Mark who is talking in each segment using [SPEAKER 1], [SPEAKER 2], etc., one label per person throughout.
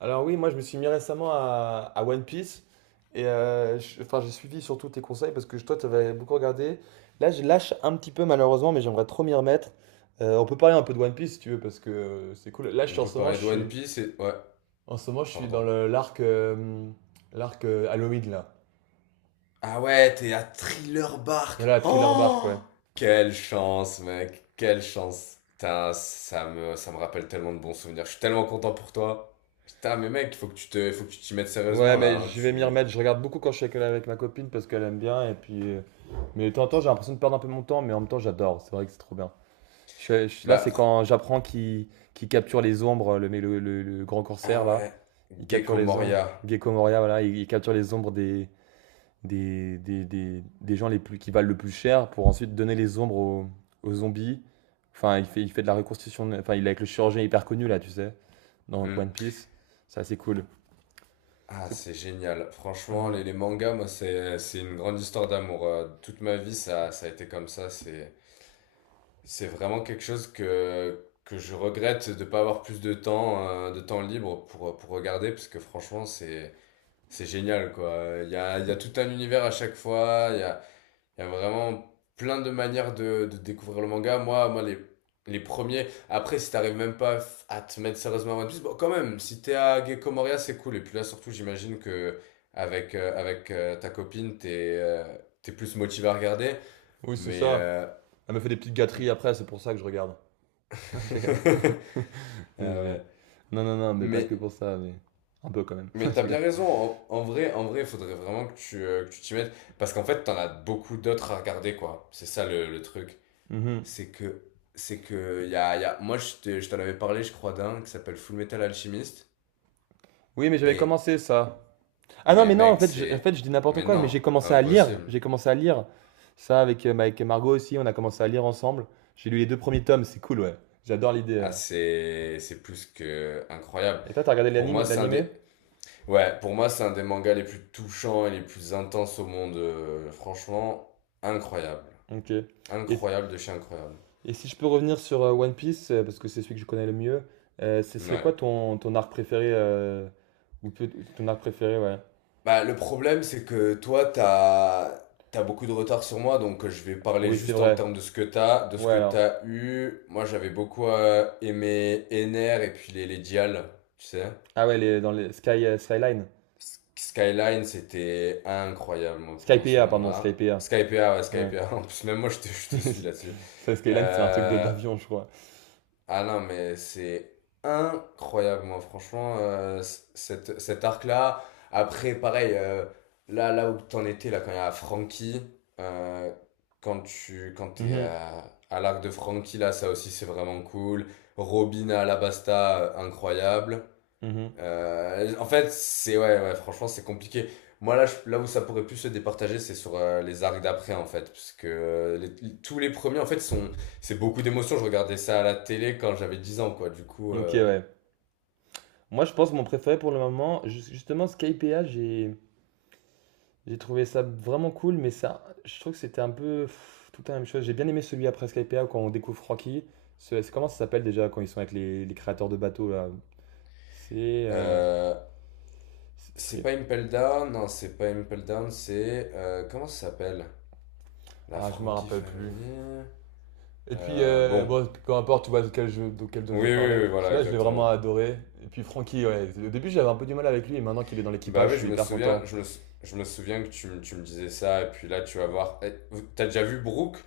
[SPEAKER 1] Alors oui, moi je me suis mis récemment à One Piece et j'ai suivi surtout tes conseils parce que toi tu avais beaucoup regardé. Là je lâche un petit peu malheureusement mais j'aimerais trop m'y remettre. On peut parler un peu de One Piece si tu veux parce que c'est cool. Là je
[SPEAKER 2] On
[SPEAKER 1] suis en
[SPEAKER 2] peut
[SPEAKER 1] ce moment
[SPEAKER 2] parler
[SPEAKER 1] je
[SPEAKER 2] de One
[SPEAKER 1] suis
[SPEAKER 2] Piece Ouais,
[SPEAKER 1] en ce moment je suis dans
[SPEAKER 2] pardon.
[SPEAKER 1] le l'arc Halloween là.
[SPEAKER 2] Ah ouais, t'es à Thriller Bark.
[SPEAKER 1] Voilà, Thriller Bark
[SPEAKER 2] Oh!
[SPEAKER 1] ouais.
[SPEAKER 2] Quelle chance, mec. Quelle chance. Putain, ça me rappelle tellement de bons souvenirs. Je suis tellement content pour toi. Putain, mais mec, il faut que tu t'y mettes
[SPEAKER 1] Ouais
[SPEAKER 2] sérieusement, là,
[SPEAKER 1] mais
[SPEAKER 2] hein.
[SPEAKER 1] je vais m'y
[SPEAKER 2] Tu,
[SPEAKER 1] remettre. Je regarde beaucoup quand je suis avec ma copine parce qu'elle aime bien et puis mais de temps en temps j'ai l'impression de perdre un peu mon temps mais en même temps j'adore. C'est vrai que c'est trop bien. Là,
[SPEAKER 2] bah,
[SPEAKER 1] c'est
[SPEAKER 2] fr-
[SPEAKER 1] quand j'apprends qu'il capture les ombres, le, mais le grand corsaire,
[SPEAKER 2] ah
[SPEAKER 1] là.
[SPEAKER 2] ouais.
[SPEAKER 1] Il capture
[SPEAKER 2] Gecko
[SPEAKER 1] les ombres.
[SPEAKER 2] Moria.
[SPEAKER 1] Gecko Moria, voilà. Il capture les ombres des gens les plus, qui valent le plus cher pour ensuite donner les ombres aux, aux zombies. Enfin, il fait de la reconstitution. Enfin, il est avec le chirurgien hyper connu, là, tu sais, dans
[SPEAKER 2] Hmm.
[SPEAKER 1] One Piece. C'est assez cool.
[SPEAKER 2] Ah,
[SPEAKER 1] C'est
[SPEAKER 2] c'est génial. Franchement,
[SPEAKER 1] Mhm.
[SPEAKER 2] les mangas, moi, c'est une grande histoire d'amour. Toute ma vie, ça a été comme ça. C'est vraiment quelque chose que je regrette de ne pas avoir plus de temps libre pour regarder, parce que franchement, c'est génial, quoi. Il y a tout un univers à chaque fois, il y a vraiment plein de manières de découvrir le manga. Moi, les premiers, après, si t'arrives même pas à te mettre sérieusement à One Piece, bon, quand même, si t'es à Gecko Moria, c'est cool. Et puis là, surtout, j'imagine que avec ta copine, t'es plus motivé à regarder,
[SPEAKER 1] Oui, c'est
[SPEAKER 2] mais...
[SPEAKER 1] ça.
[SPEAKER 2] euh,
[SPEAKER 1] Elle me fait des petites gâteries après, c'est pour ça que je regarde. Je rigole.
[SPEAKER 2] Ah
[SPEAKER 1] Je-
[SPEAKER 2] ouais.
[SPEAKER 1] Non, non, non, mais pas
[SPEAKER 2] Mais,
[SPEAKER 1] que pour ça, mais un peu quand même. Je
[SPEAKER 2] mais t'as
[SPEAKER 1] rigole.
[SPEAKER 2] bien raison. En vrai, il faudrait vraiment que tu t'y mettes. Parce qu'en fait, t'en as beaucoup d'autres à regarder, quoi. C'est ça le, truc.
[SPEAKER 1] Mhm.
[SPEAKER 2] C'est que, y a. Moi, je t'en avais parlé, je crois, d'un qui s'appelle Full Metal Alchemist.
[SPEAKER 1] Oui, mais j'avais
[SPEAKER 2] Et,
[SPEAKER 1] commencé ça. Ah non,
[SPEAKER 2] mais
[SPEAKER 1] mais non, en
[SPEAKER 2] mec,
[SPEAKER 1] fait, en fait, je dis n'importe
[SPEAKER 2] mais
[SPEAKER 1] quoi, mais
[SPEAKER 2] non,
[SPEAKER 1] j'ai commencé à lire.
[SPEAKER 2] impossible.
[SPEAKER 1] J'ai commencé à lire ça avec, avec Margot aussi. On a commencé à lire ensemble. J'ai lu les deux premiers tomes, c'est cool, ouais. J'adore l'idée.
[SPEAKER 2] Ah, c'est plus que incroyable.
[SPEAKER 1] Et toi, t'as regardé
[SPEAKER 2] Pour moi, c'est un des,
[SPEAKER 1] l'animé?
[SPEAKER 2] Ouais, pour moi, c'est un des mangas les plus touchants et les plus intenses au monde. Franchement, incroyable.
[SPEAKER 1] Ok. Et,
[SPEAKER 2] Incroyable de chez incroyable.
[SPEAKER 1] et si je peux revenir sur One Piece, parce que c'est celui que je connais le mieux, ce serait
[SPEAKER 2] Ouais.
[SPEAKER 1] quoi ton arc préféré ou peut- ton arc préféré, ouais.
[SPEAKER 2] Bah, le problème, c'est que toi, t'as beaucoup de retard sur moi, donc je vais parler
[SPEAKER 1] Oui, c'est
[SPEAKER 2] juste en
[SPEAKER 1] vrai.
[SPEAKER 2] termes de ce que t'as, de ce
[SPEAKER 1] Ouais,
[SPEAKER 2] que
[SPEAKER 1] alors.
[SPEAKER 2] t'as eu. Moi, j'avais beaucoup aimé Ener et puis les, Dial, tu sais.
[SPEAKER 1] Ah ouais, les, dans les Sky, Skyline.
[SPEAKER 2] Skyline, c'était incroyable, moi, pour moi, ce
[SPEAKER 1] Skypiea, pardon,
[SPEAKER 2] moment-là.
[SPEAKER 1] Skypiea.
[SPEAKER 2] Skypa, ouais,
[SPEAKER 1] Ouais.
[SPEAKER 2] Skypa. En plus, même moi, je te suis là-dessus.
[SPEAKER 1] Ça, Skyline, c'est un truc de
[SPEAKER 2] Euh,
[SPEAKER 1] d'avion, je crois.
[SPEAKER 2] Ah non, mais c'est incroyable, moi, franchement, cet arc-là. Après, pareil, là où t'en étais, là, quand il y a Frankie, euh, quand tu,
[SPEAKER 1] Mhm,
[SPEAKER 2] à l'arc de Frankie, là, ça aussi, c'est vraiment cool. Robin à Alabasta, incroyable.
[SPEAKER 1] mhm.
[SPEAKER 2] En fait, c'est ouais, ouais, franchement, c'est compliqué. Moi, là où ça pourrait plus se départager, c'est sur les arcs d'après, en fait, parce que tous les premiers, en fait, sont, c'est beaucoup d'émotions. Je regardais ça à la télé quand j'avais 10 ans, quoi. Du coup,
[SPEAKER 1] Ok, ouais. Moi, je pense que mon préféré pour le moment, justement, Skypea, j'ai trouvé ça vraiment cool, mais ça, je trouve que c'était un peu pff, tout le temps la même chose. J'ai bien aimé celui après Skypea quand on découvre Rocky. Comment ça s'appelle déjà quand ils sont avec les créateurs de bateaux là? C'est. euh,
[SPEAKER 2] euh,
[SPEAKER 1] c'est-
[SPEAKER 2] c'est
[SPEAKER 1] c'est-
[SPEAKER 2] pas Impel Down, non, c'est pas Impel Down, c'est comment ça s'appelle? La
[SPEAKER 1] Ah, je me
[SPEAKER 2] Frankie
[SPEAKER 1] rappelle plus.
[SPEAKER 2] Family.
[SPEAKER 1] Et puis,
[SPEAKER 2] Bon,
[SPEAKER 1] bon, peu importe, tu vois de quel jeu
[SPEAKER 2] oui,
[SPEAKER 1] je
[SPEAKER 2] oui,
[SPEAKER 1] parlais.
[SPEAKER 2] oui, oui, voilà,
[SPEAKER 1] Celui-là, je l'ai vraiment
[SPEAKER 2] exactement.
[SPEAKER 1] adoré. Et puis, Francky, ouais. Au début, j'avais un peu du mal avec lui, et maintenant qu'il est dans
[SPEAKER 2] Bah
[SPEAKER 1] l'équipage, je
[SPEAKER 2] oui, je
[SPEAKER 1] suis
[SPEAKER 2] me
[SPEAKER 1] hyper
[SPEAKER 2] souviens,
[SPEAKER 1] content.
[SPEAKER 2] je me souviens que tu me disais ça, et puis là, tu vas voir. T'as déjà vu Brooke?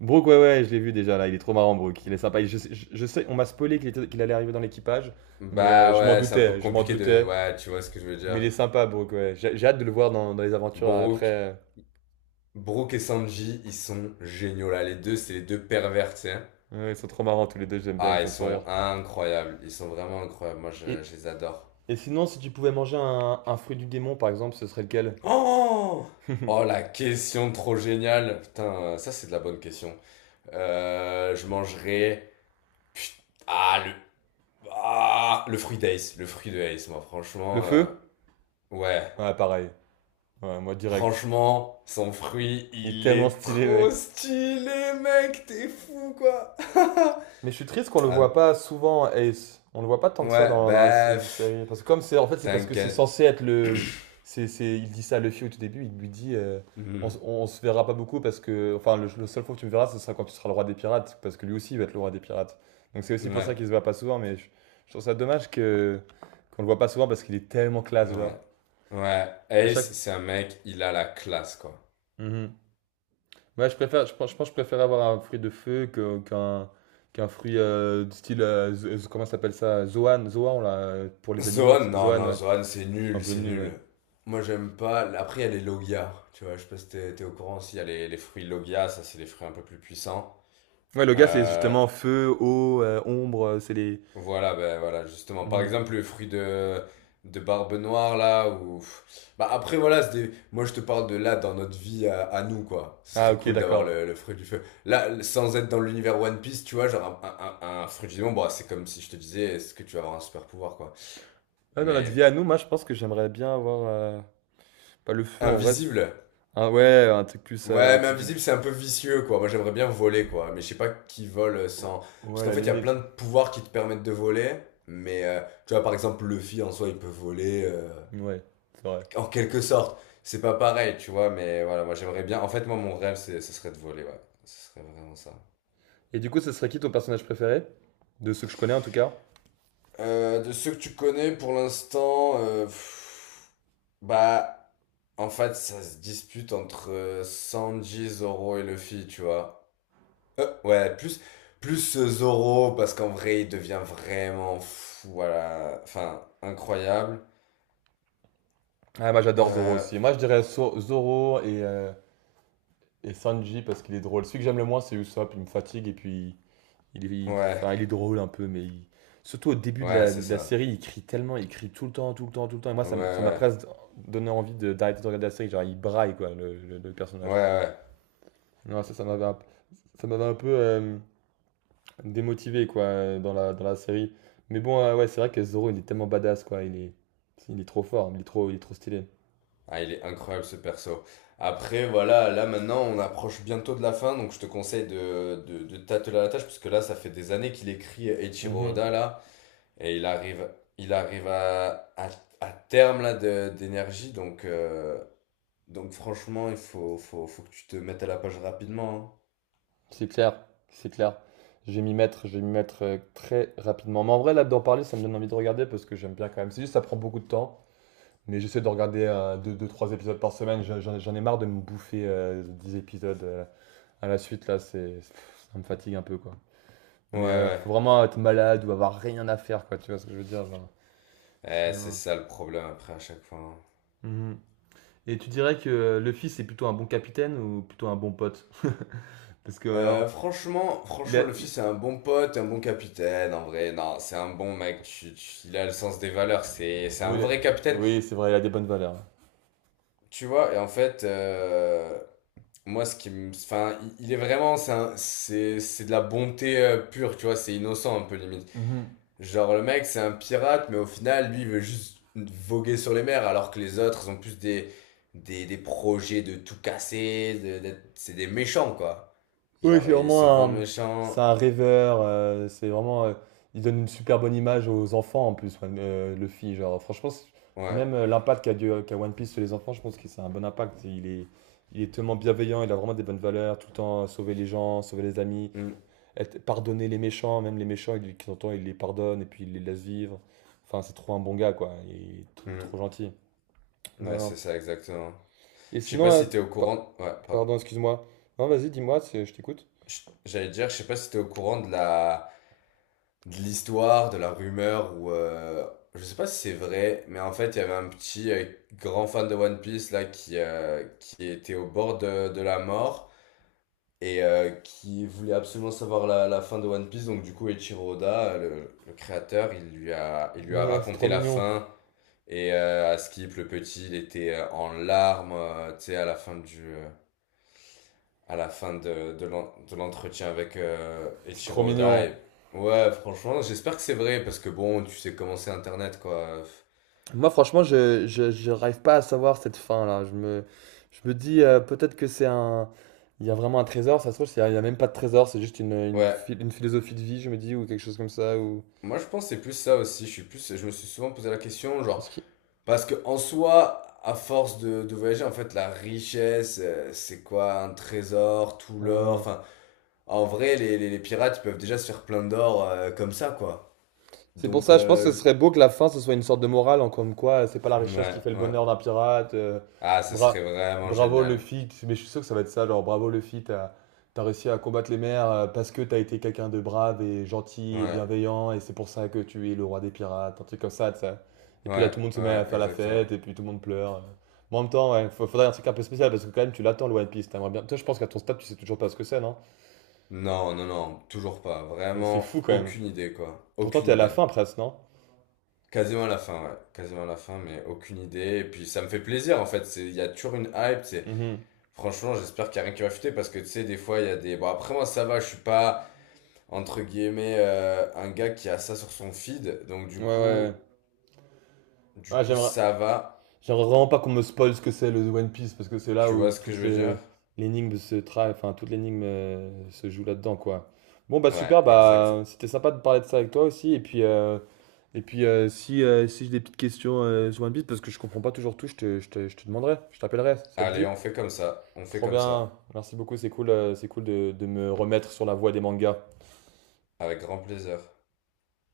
[SPEAKER 1] Brooke, ouais, je l'ai vu déjà, là. Il est trop marrant, Brooke. Il est sympa. Je sais, on m'a spoilé qu'il allait arriver dans l'équipage, mais
[SPEAKER 2] Bah
[SPEAKER 1] je m'en
[SPEAKER 2] ouais, c'est un peu
[SPEAKER 1] je m'en
[SPEAKER 2] compliqué de.
[SPEAKER 1] doutais.
[SPEAKER 2] Ouais, tu vois ce que je veux
[SPEAKER 1] Mais il
[SPEAKER 2] dire.
[SPEAKER 1] est sympa, Brooke, ouais. J'ai hâte de le voir dans les aventures
[SPEAKER 2] Brooke,
[SPEAKER 1] après.
[SPEAKER 2] Brooke, et Sanji, ils sont géniaux là. Les deux, c'est les deux pervers, tu sais.
[SPEAKER 1] Ouais, ils sont trop marrants, tous les deux, j'aime bien, ils me
[SPEAKER 2] Ah, ils
[SPEAKER 1] font trop rire.
[SPEAKER 2] sont incroyables. Ils sont vraiment incroyables. Moi, je,
[SPEAKER 1] Et,
[SPEAKER 2] je les adore.
[SPEAKER 1] et sinon, si tu pouvais manger un fruit du démon, par exemple, ce serait lequel?
[SPEAKER 2] Oh! Oh, la question trop géniale. Putain, ça, c'est de la bonne question. Je mangerai. Ah, Ah, le fruit d'Ace. Le fruit de Ace, moi,
[SPEAKER 1] Le
[SPEAKER 2] franchement.
[SPEAKER 1] feu?
[SPEAKER 2] Ouais.
[SPEAKER 1] Ouais, pareil. Ouais, moi, direct.
[SPEAKER 2] Franchement, son fruit,
[SPEAKER 1] Il est
[SPEAKER 2] il
[SPEAKER 1] tellement
[SPEAKER 2] est
[SPEAKER 1] stylé, mec.
[SPEAKER 2] trop stylé, mec, t'es fou, quoi.
[SPEAKER 1] Mais je suis triste qu'on le voit
[SPEAKER 2] Ah,
[SPEAKER 1] pas souvent, Ace. On le voit pas tant que ça
[SPEAKER 2] ouais,
[SPEAKER 1] dans la
[SPEAKER 2] bah, pff,
[SPEAKER 1] série. Parce que comme c'est, en fait, c'est parce que c'est
[SPEAKER 2] t'inquiète.
[SPEAKER 1] censé être il dit ça à Luffy au tout début. Il lui dit,
[SPEAKER 2] Hmm,
[SPEAKER 1] on se verra pas beaucoup parce que, enfin, le seul fois que tu me verras, ce sera quand tu seras le roi des pirates, parce que lui aussi il va être le roi des pirates. Donc c'est aussi pour ça
[SPEAKER 2] Ouais,
[SPEAKER 1] qu'il se voit pas souvent. Je trouve ça dommage que qu'on le voit pas souvent parce qu'il est tellement classe,
[SPEAKER 2] ouais,
[SPEAKER 1] genre.
[SPEAKER 2] ouais.
[SPEAKER 1] À chaque.
[SPEAKER 2] Ace, c'est un mec, il a la classe, quoi.
[SPEAKER 1] Mhm. Ouais, je pense que je préfère avoir un fruit de feu qu'un fruit du style, comment ça s'appelle ça? Zoan là, pour les animaux. Tu sais.
[SPEAKER 2] Zoan, non,
[SPEAKER 1] Zoan,
[SPEAKER 2] non,
[SPEAKER 1] ouais.
[SPEAKER 2] Zoan, c'est
[SPEAKER 1] C'est un
[SPEAKER 2] nul,
[SPEAKER 1] peu
[SPEAKER 2] c'est
[SPEAKER 1] nul, ouais.
[SPEAKER 2] nul. Moi, j'aime pas. Après, il y a les Logia, tu vois, je sais pas si t'es au courant, s'il y a les, fruits Logia, ça, c'est des fruits un peu plus puissants.
[SPEAKER 1] Ouais, le gars, c'est
[SPEAKER 2] Euh,
[SPEAKER 1] justement feu, eau, ombre, c'est les...
[SPEAKER 2] Voilà, ben voilà, justement. Par
[SPEAKER 1] Mhm.
[SPEAKER 2] exemple, le fruit de Barbe Noire, là, Bah après, voilà, moi je te parle de là, dans notre vie à nous, quoi. Ce
[SPEAKER 1] Ah,
[SPEAKER 2] serait
[SPEAKER 1] ok,
[SPEAKER 2] cool d'avoir
[SPEAKER 1] d'accord.
[SPEAKER 2] le fruit du feu. Là, sans être dans l'univers One Piece, tu vois, genre un fruit du démon, bon, c'est comme si je te disais, est-ce que tu vas avoir un super pouvoir, quoi.
[SPEAKER 1] Ouais, dans notre vie
[SPEAKER 2] Mais
[SPEAKER 1] à nous, moi, je pense que j'aimerais bien avoir... pas le feu, en vrai.
[SPEAKER 2] invisible.
[SPEAKER 1] Ah ouais, un truc plus...
[SPEAKER 2] Ouais, mais invisible, c'est un peu vicieux, quoi. Moi, j'aimerais bien voler, quoi. Mais je sais pas qui vole
[SPEAKER 1] Oh,
[SPEAKER 2] sans. Parce
[SPEAKER 1] ouais, à
[SPEAKER 2] qu'en
[SPEAKER 1] la
[SPEAKER 2] fait, il y a plein
[SPEAKER 1] limite.
[SPEAKER 2] de pouvoirs qui te permettent de voler. Mais, tu vois, par exemple, Luffy, en soi, il peut voler.
[SPEAKER 1] Ouais, c'est vrai.
[SPEAKER 2] En quelque sorte, c'est pas pareil, tu vois, mais voilà, moi j'aimerais bien. En fait, moi, mon rêve, ce serait de voler, ouais. Ce serait vraiment ça.
[SPEAKER 1] Et du coup, ce serait qui ton personnage préféré? De ceux que je connais, en tout cas.
[SPEAKER 2] De ceux que tu connais pour l'instant, bah, en fait, ça se dispute entre Sanji, Zoro et Luffy, tu vois. Ouais, plus Zoro, parce qu'en vrai, il devient vraiment fou, voilà. Enfin, incroyable.
[SPEAKER 1] Ah, moi j'adore Zoro
[SPEAKER 2] Euh,
[SPEAKER 1] aussi. Moi je dirais Zoro et Sanji parce qu'il est drôle. Celui que j'aime le moins c'est Usopp, il me fatigue et puis il, est- il-
[SPEAKER 2] ouais,
[SPEAKER 1] enfin, il est drôle un peu, surtout au début de
[SPEAKER 2] ouais, c'est
[SPEAKER 1] de la
[SPEAKER 2] ça.
[SPEAKER 1] série, il crie tellement, il crie tout le temps, tout le temps, tout le temps. Et moi
[SPEAKER 2] Ouais,
[SPEAKER 1] ça m'a
[SPEAKER 2] ouais,
[SPEAKER 1] presque donné envie d'arrêter de regarder la série. Genre il braille quoi, le
[SPEAKER 2] ouais,
[SPEAKER 1] personnage.
[SPEAKER 2] ouais.
[SPEAKER 1] Non, Ça m'avait ça m'avait un peu démotivé quoi dans dans la série. Mais bon, ouais, c'est vrai que Zoro il est tellement badass quoi, il est trop fort, il est trop stylé.
[SPEAKER 2] Ah, il est incroyable ce perso. Après, voilà, là maintenant on approche bientôt de la fin, donc je te conseille de t'atteler à la tâche, parce que là ça fait des années qu'il écrit Eiichiro
[SPEAKER 1] Mhm.
[SPEAKER 2] Oda, là, et il arrive à, à, terme d'énergie, donc franchement il faut que tu te mettes à la page rapidement.
[SPEAKER 1] C'est clair, c'est clair. Je vais m'y mettre très rapidement. Mais en vrai, là, d'en parler, ça me donne envie de regarder parce que j'aime bien quand même. C'est juste, ça prend beaucoup de temps. Mais j'essaie de regarder euh, deux, trois épisodes par semaine. J'en ai marre de me bouffer 10 épisodes à la suite, là. C'est, pff, ça me fatigue un peu, quoi.
[SPEAKER 2] Hein. Ouais,
[SPEAKER 1] Mais faut
[SPEAKER 2] ouais.
[SPEAKER 1] vraiment être malade ou avoir rien à faire, quoi. Tu vois ce que je veux dire, genre.
[SPEAKER 2] C'est
[SPEAKER 1] Sinon.
[SPEAKER 2] ça le problème après à chaque fois, hein.
[SPEAKER 1] Mhm. Et tu dirais que le fils est plutôt un bon capitaine ou plutôt un bon pote? Parce que
[SPEAKER 2] Franchement,
[SPEAKER 1] il a.
[SPEAKER 2] franchement, Luffy,
[SPEAKER 1] il-
[SPEAKER 2] c'est un bon pote, un bon capitaine, en vrai. Non, c'est un bon mec. Il a le sens des valeurs. C'est
[SPEAKER 1] Oui,
[SPEAKER 2] un vrai capitaine.
[SPEAKER 1] c'est vrai, il a des bonnes valeurs.
[SPEAKER 2] Tu vois, et en fait, moi, enfin, il est vraiment, c'est de la bonté pure, tu vois. C'est innocent, un peu limite.
[SPEAKER 1] Mhm.
[SPEAKER 2] Genre, le mec, c'est un pirate, mais au final, lui, il veut juste voguer sur les mers, alors que les autres, ils ont plus des projets de tout casser, c'est des méchants, quoi.
[SPEAKER 1] Oui,
[SPEAKER 2] Genre, ils se vendent
[SPEAKER 1] c'est
[SPEAKER 2] méchants.
[SPEAKER 1] un rêveur. Il donne une super bonne image aux enfants en plus, Luffy. Genre, franchement,
[SPEAKER 2] Ouais.
[SPEAKER 1] même qu'a One Piece sur les enfants, je pense que c'est un bon impact. Il est tellement bienveillant, il a vraiment des bonnes valeurs, tout le temps sauver les gens, sauver les amis,
[SPEAKER 2] Mm.
[SPEAKER 1] pardonner les méchants, même les méchants, il, de temps en temps, il les pardonne et puis il les laisse vivre. Enfin, c'est trop un bon gars, quoi. Il est
[SPEAKER 2] Mhm.
[SPEAKER 1] trop gentil. Non,
[SPEAKER 2] Ouais, c'est
[SPEAKER 1] non.
[SPEAKER 2] ça, exactement.
[SPEAKER 1] Et
[SPEAKER 2] Je sais
[SPEAKER 1] sinon,
[SPEAKER 2] pas si t'es au
[SPEAKER 1] pa-
[SPEAKER 2] courant. Ouais, pardon.
[SPEAKER 1] pardon, excuse-moi. Non, vas-y, dis-moi, je t'écoute.
[SPEAKER 2] J'allais dire, je sais pas si t'es au courant de la de l'histoire, de la rumeur ou je sais pas si c'est vrai, mais en fait, il y avait un petit grand fan de One Piece là qui était au bord de la mort et qui voulait absolument savoir la fin de One Piece. Donc du coup, Eiichiro Oda, le créateur, il lui a il lui
[SPEAKER 1] Mais
[SPEAKER 2] a
[SPEAKER 1] non, c'est
[SPEAKER 2] raconté
[SPEAKER 1] trop
[SPEAKER 2] la
[SPEAKER 1] mignon.
[SPEAKER 2] fin et à Skip le petit, il était en larmes, tu sais, à la fin du à la fin de l'entretien avec
[SPEAKER 1] C'est trop
[SPEAKER 2] Eiichiro Oda.
[SPEAKER 1] mignon.
[SPEAKER 2] Et. Ouais, franchement, j'espère que c'est vrai, parce que bon, tu sais comment c'est Internet, quoi.
[SPEAKER 1] Moi, franchement, je n'arrive pas à savoir cette fin-là. Je me dis peut-être que c'est un. Il y a vraiment un trésor, ça se trouve, il y a même pas de trésor, c'est juste
[SPEAKER 2] Ouais,
[SPEAKER 1] une philosophie de vie, je me dis, ou quelque chose comme ça, ou.
[SPEAKER 2] moi je pense que c'est plus ça aussi. Je me suis souvent posé la question, genre,
[SPEAKER 1] Est-ce
[SPEAKER 2] parce que en soi, à force de voyager, en fait, la richesse, c'est quoi? Un trésor, tout l'or,
[SPEAKER 1] Hmm.
[SPEAKER 2] enfin, en vrai, les, les pirates, ils peuvent déjà se faire plein d'or comme ça, quoi.
[SPEAKER 1] C'est pour
[SPEAKER 2] Donc,
[SPEAKER 1] ça, je pense que ce serait beau que la fin, ce soit une sorte de morale, en comme quoi, c'est pas la richesse qui
[SPEAKER 2] ouais,
[SPEAKER 1] fait le
[SPEAKER 2] ouais.
[SPEAKER 1] bonheur d'un pirate.
[SPEAKER 2] Ah, ce
[SPEAKER 1] Bra-
[SPEAKER 2] serait vraiment
[SPEAKER 1] Bravo
[SPEAKER 2] génial.
[SPEAKER 1] Luffy, mais je suis sûr que ça va être ça, genre bravo Luffy, t'as réussi à combattre les mers parce que t'as été quelqu'un de brave et gentil et
[SPEAKER 2] Ouais,
[SPEAKER 1] bienveillant, et c'est pour ça que tu es le roi des pirates, un truc comme ça, tu sais. Et puis là,
[SPEAKER 2] ouais,
[SPEAKER 1] tout le monde se met à
[SPEAKER 2] ouais,
[SPEAKER 1] faire la
[SPEAKER 2] exactement.
[SPEAKER 1] fête, et puis tout le monde pleure. Mais en même temps, ouais, faudrait un truc un peu spécial, parce que quand même, tu l'attends, le One Piece, t'aimerais bien. Toi, je pense qu'à ton stade, tu sais toujours pas ce que c'est, non?
[SPEAKER 2] Non, non, non, toujours pas.
[SPEAKER 1] C'est
[SPEAKER 2] Vraiment,
[SPEAKER 1] fou quand même.
[SPEAKER 2] aucune idée, quoi.
[SPEAKER 1] Pourtant,
[SPEAKER 2] Aucune
[SPEAKER 1] t'es à la
[SPEAKER 2] idée.
[SPEAKER 1] fin presque, non?
[SPEAKER 2] Quasiment à la fin, ouais. Quasiment à la fin, mais aucune idée. Et puis, ça me fait plaisir, en fait. Il y a toujours une hype,
[SPEAKER 1] Mhm.
[SPEAKER 2] Franchement, j'espère qu'il y a rien qui va fuiter, parce que, tu sais, des fois, il y a des. Bon, après, moi, ça va, je suis pas, entre guillemets, un gars qui a ça sur son feed. Donc,
[SPEAKER 1] Ouais, ouais. Ouais,
[SPEAKER 2] du
[SPEAKER 1] ouais,
[SPEAKER 2] coup,
[SPEAKER 1] j'aimerais.
[SPEAKER 2] ça va.
[SPEAKER 1] J'aimerais vraiment pas qu'on me spoil ce que c'est le One Piece parce que c'est là
[SPEAKER 2] Tu
[SPEAKER 1] où
[SPEAKER 2] vois ce que je
[SPEAKER 1] toutes
[SPEAKER 2] veux
[SPEAKER 1] les
[SPEAKER 2] dire?
[SPEAKER 1] enfin toute l'énigme se joue là-dedans quoi. Bon bah super
[SPEAKER 2] Ouais, exact.
[SPEAKER 1] bah c'était sympa de parler de ça avec toi aussi et puis si si j'ai des petites questions sur One Piece parce que je comprends pas toujours tout, je te demanderai, je t'appellerai, ça te
[SPEAKER 2] Allez,
[SPEAKER 1] dit?
[SPEAKER 2] on fait comme ça. On fait
[SPEAKER 1] Trop
[SPEAKER 2] comme
[SPEAKER 1] bien,
[SPEAKER 2] ça.
[SPEAKER 1] merci beaucoup, c'est cool de me remettre sur la voie des mangas.
[SPEAKER 2] Avec grand plaisir.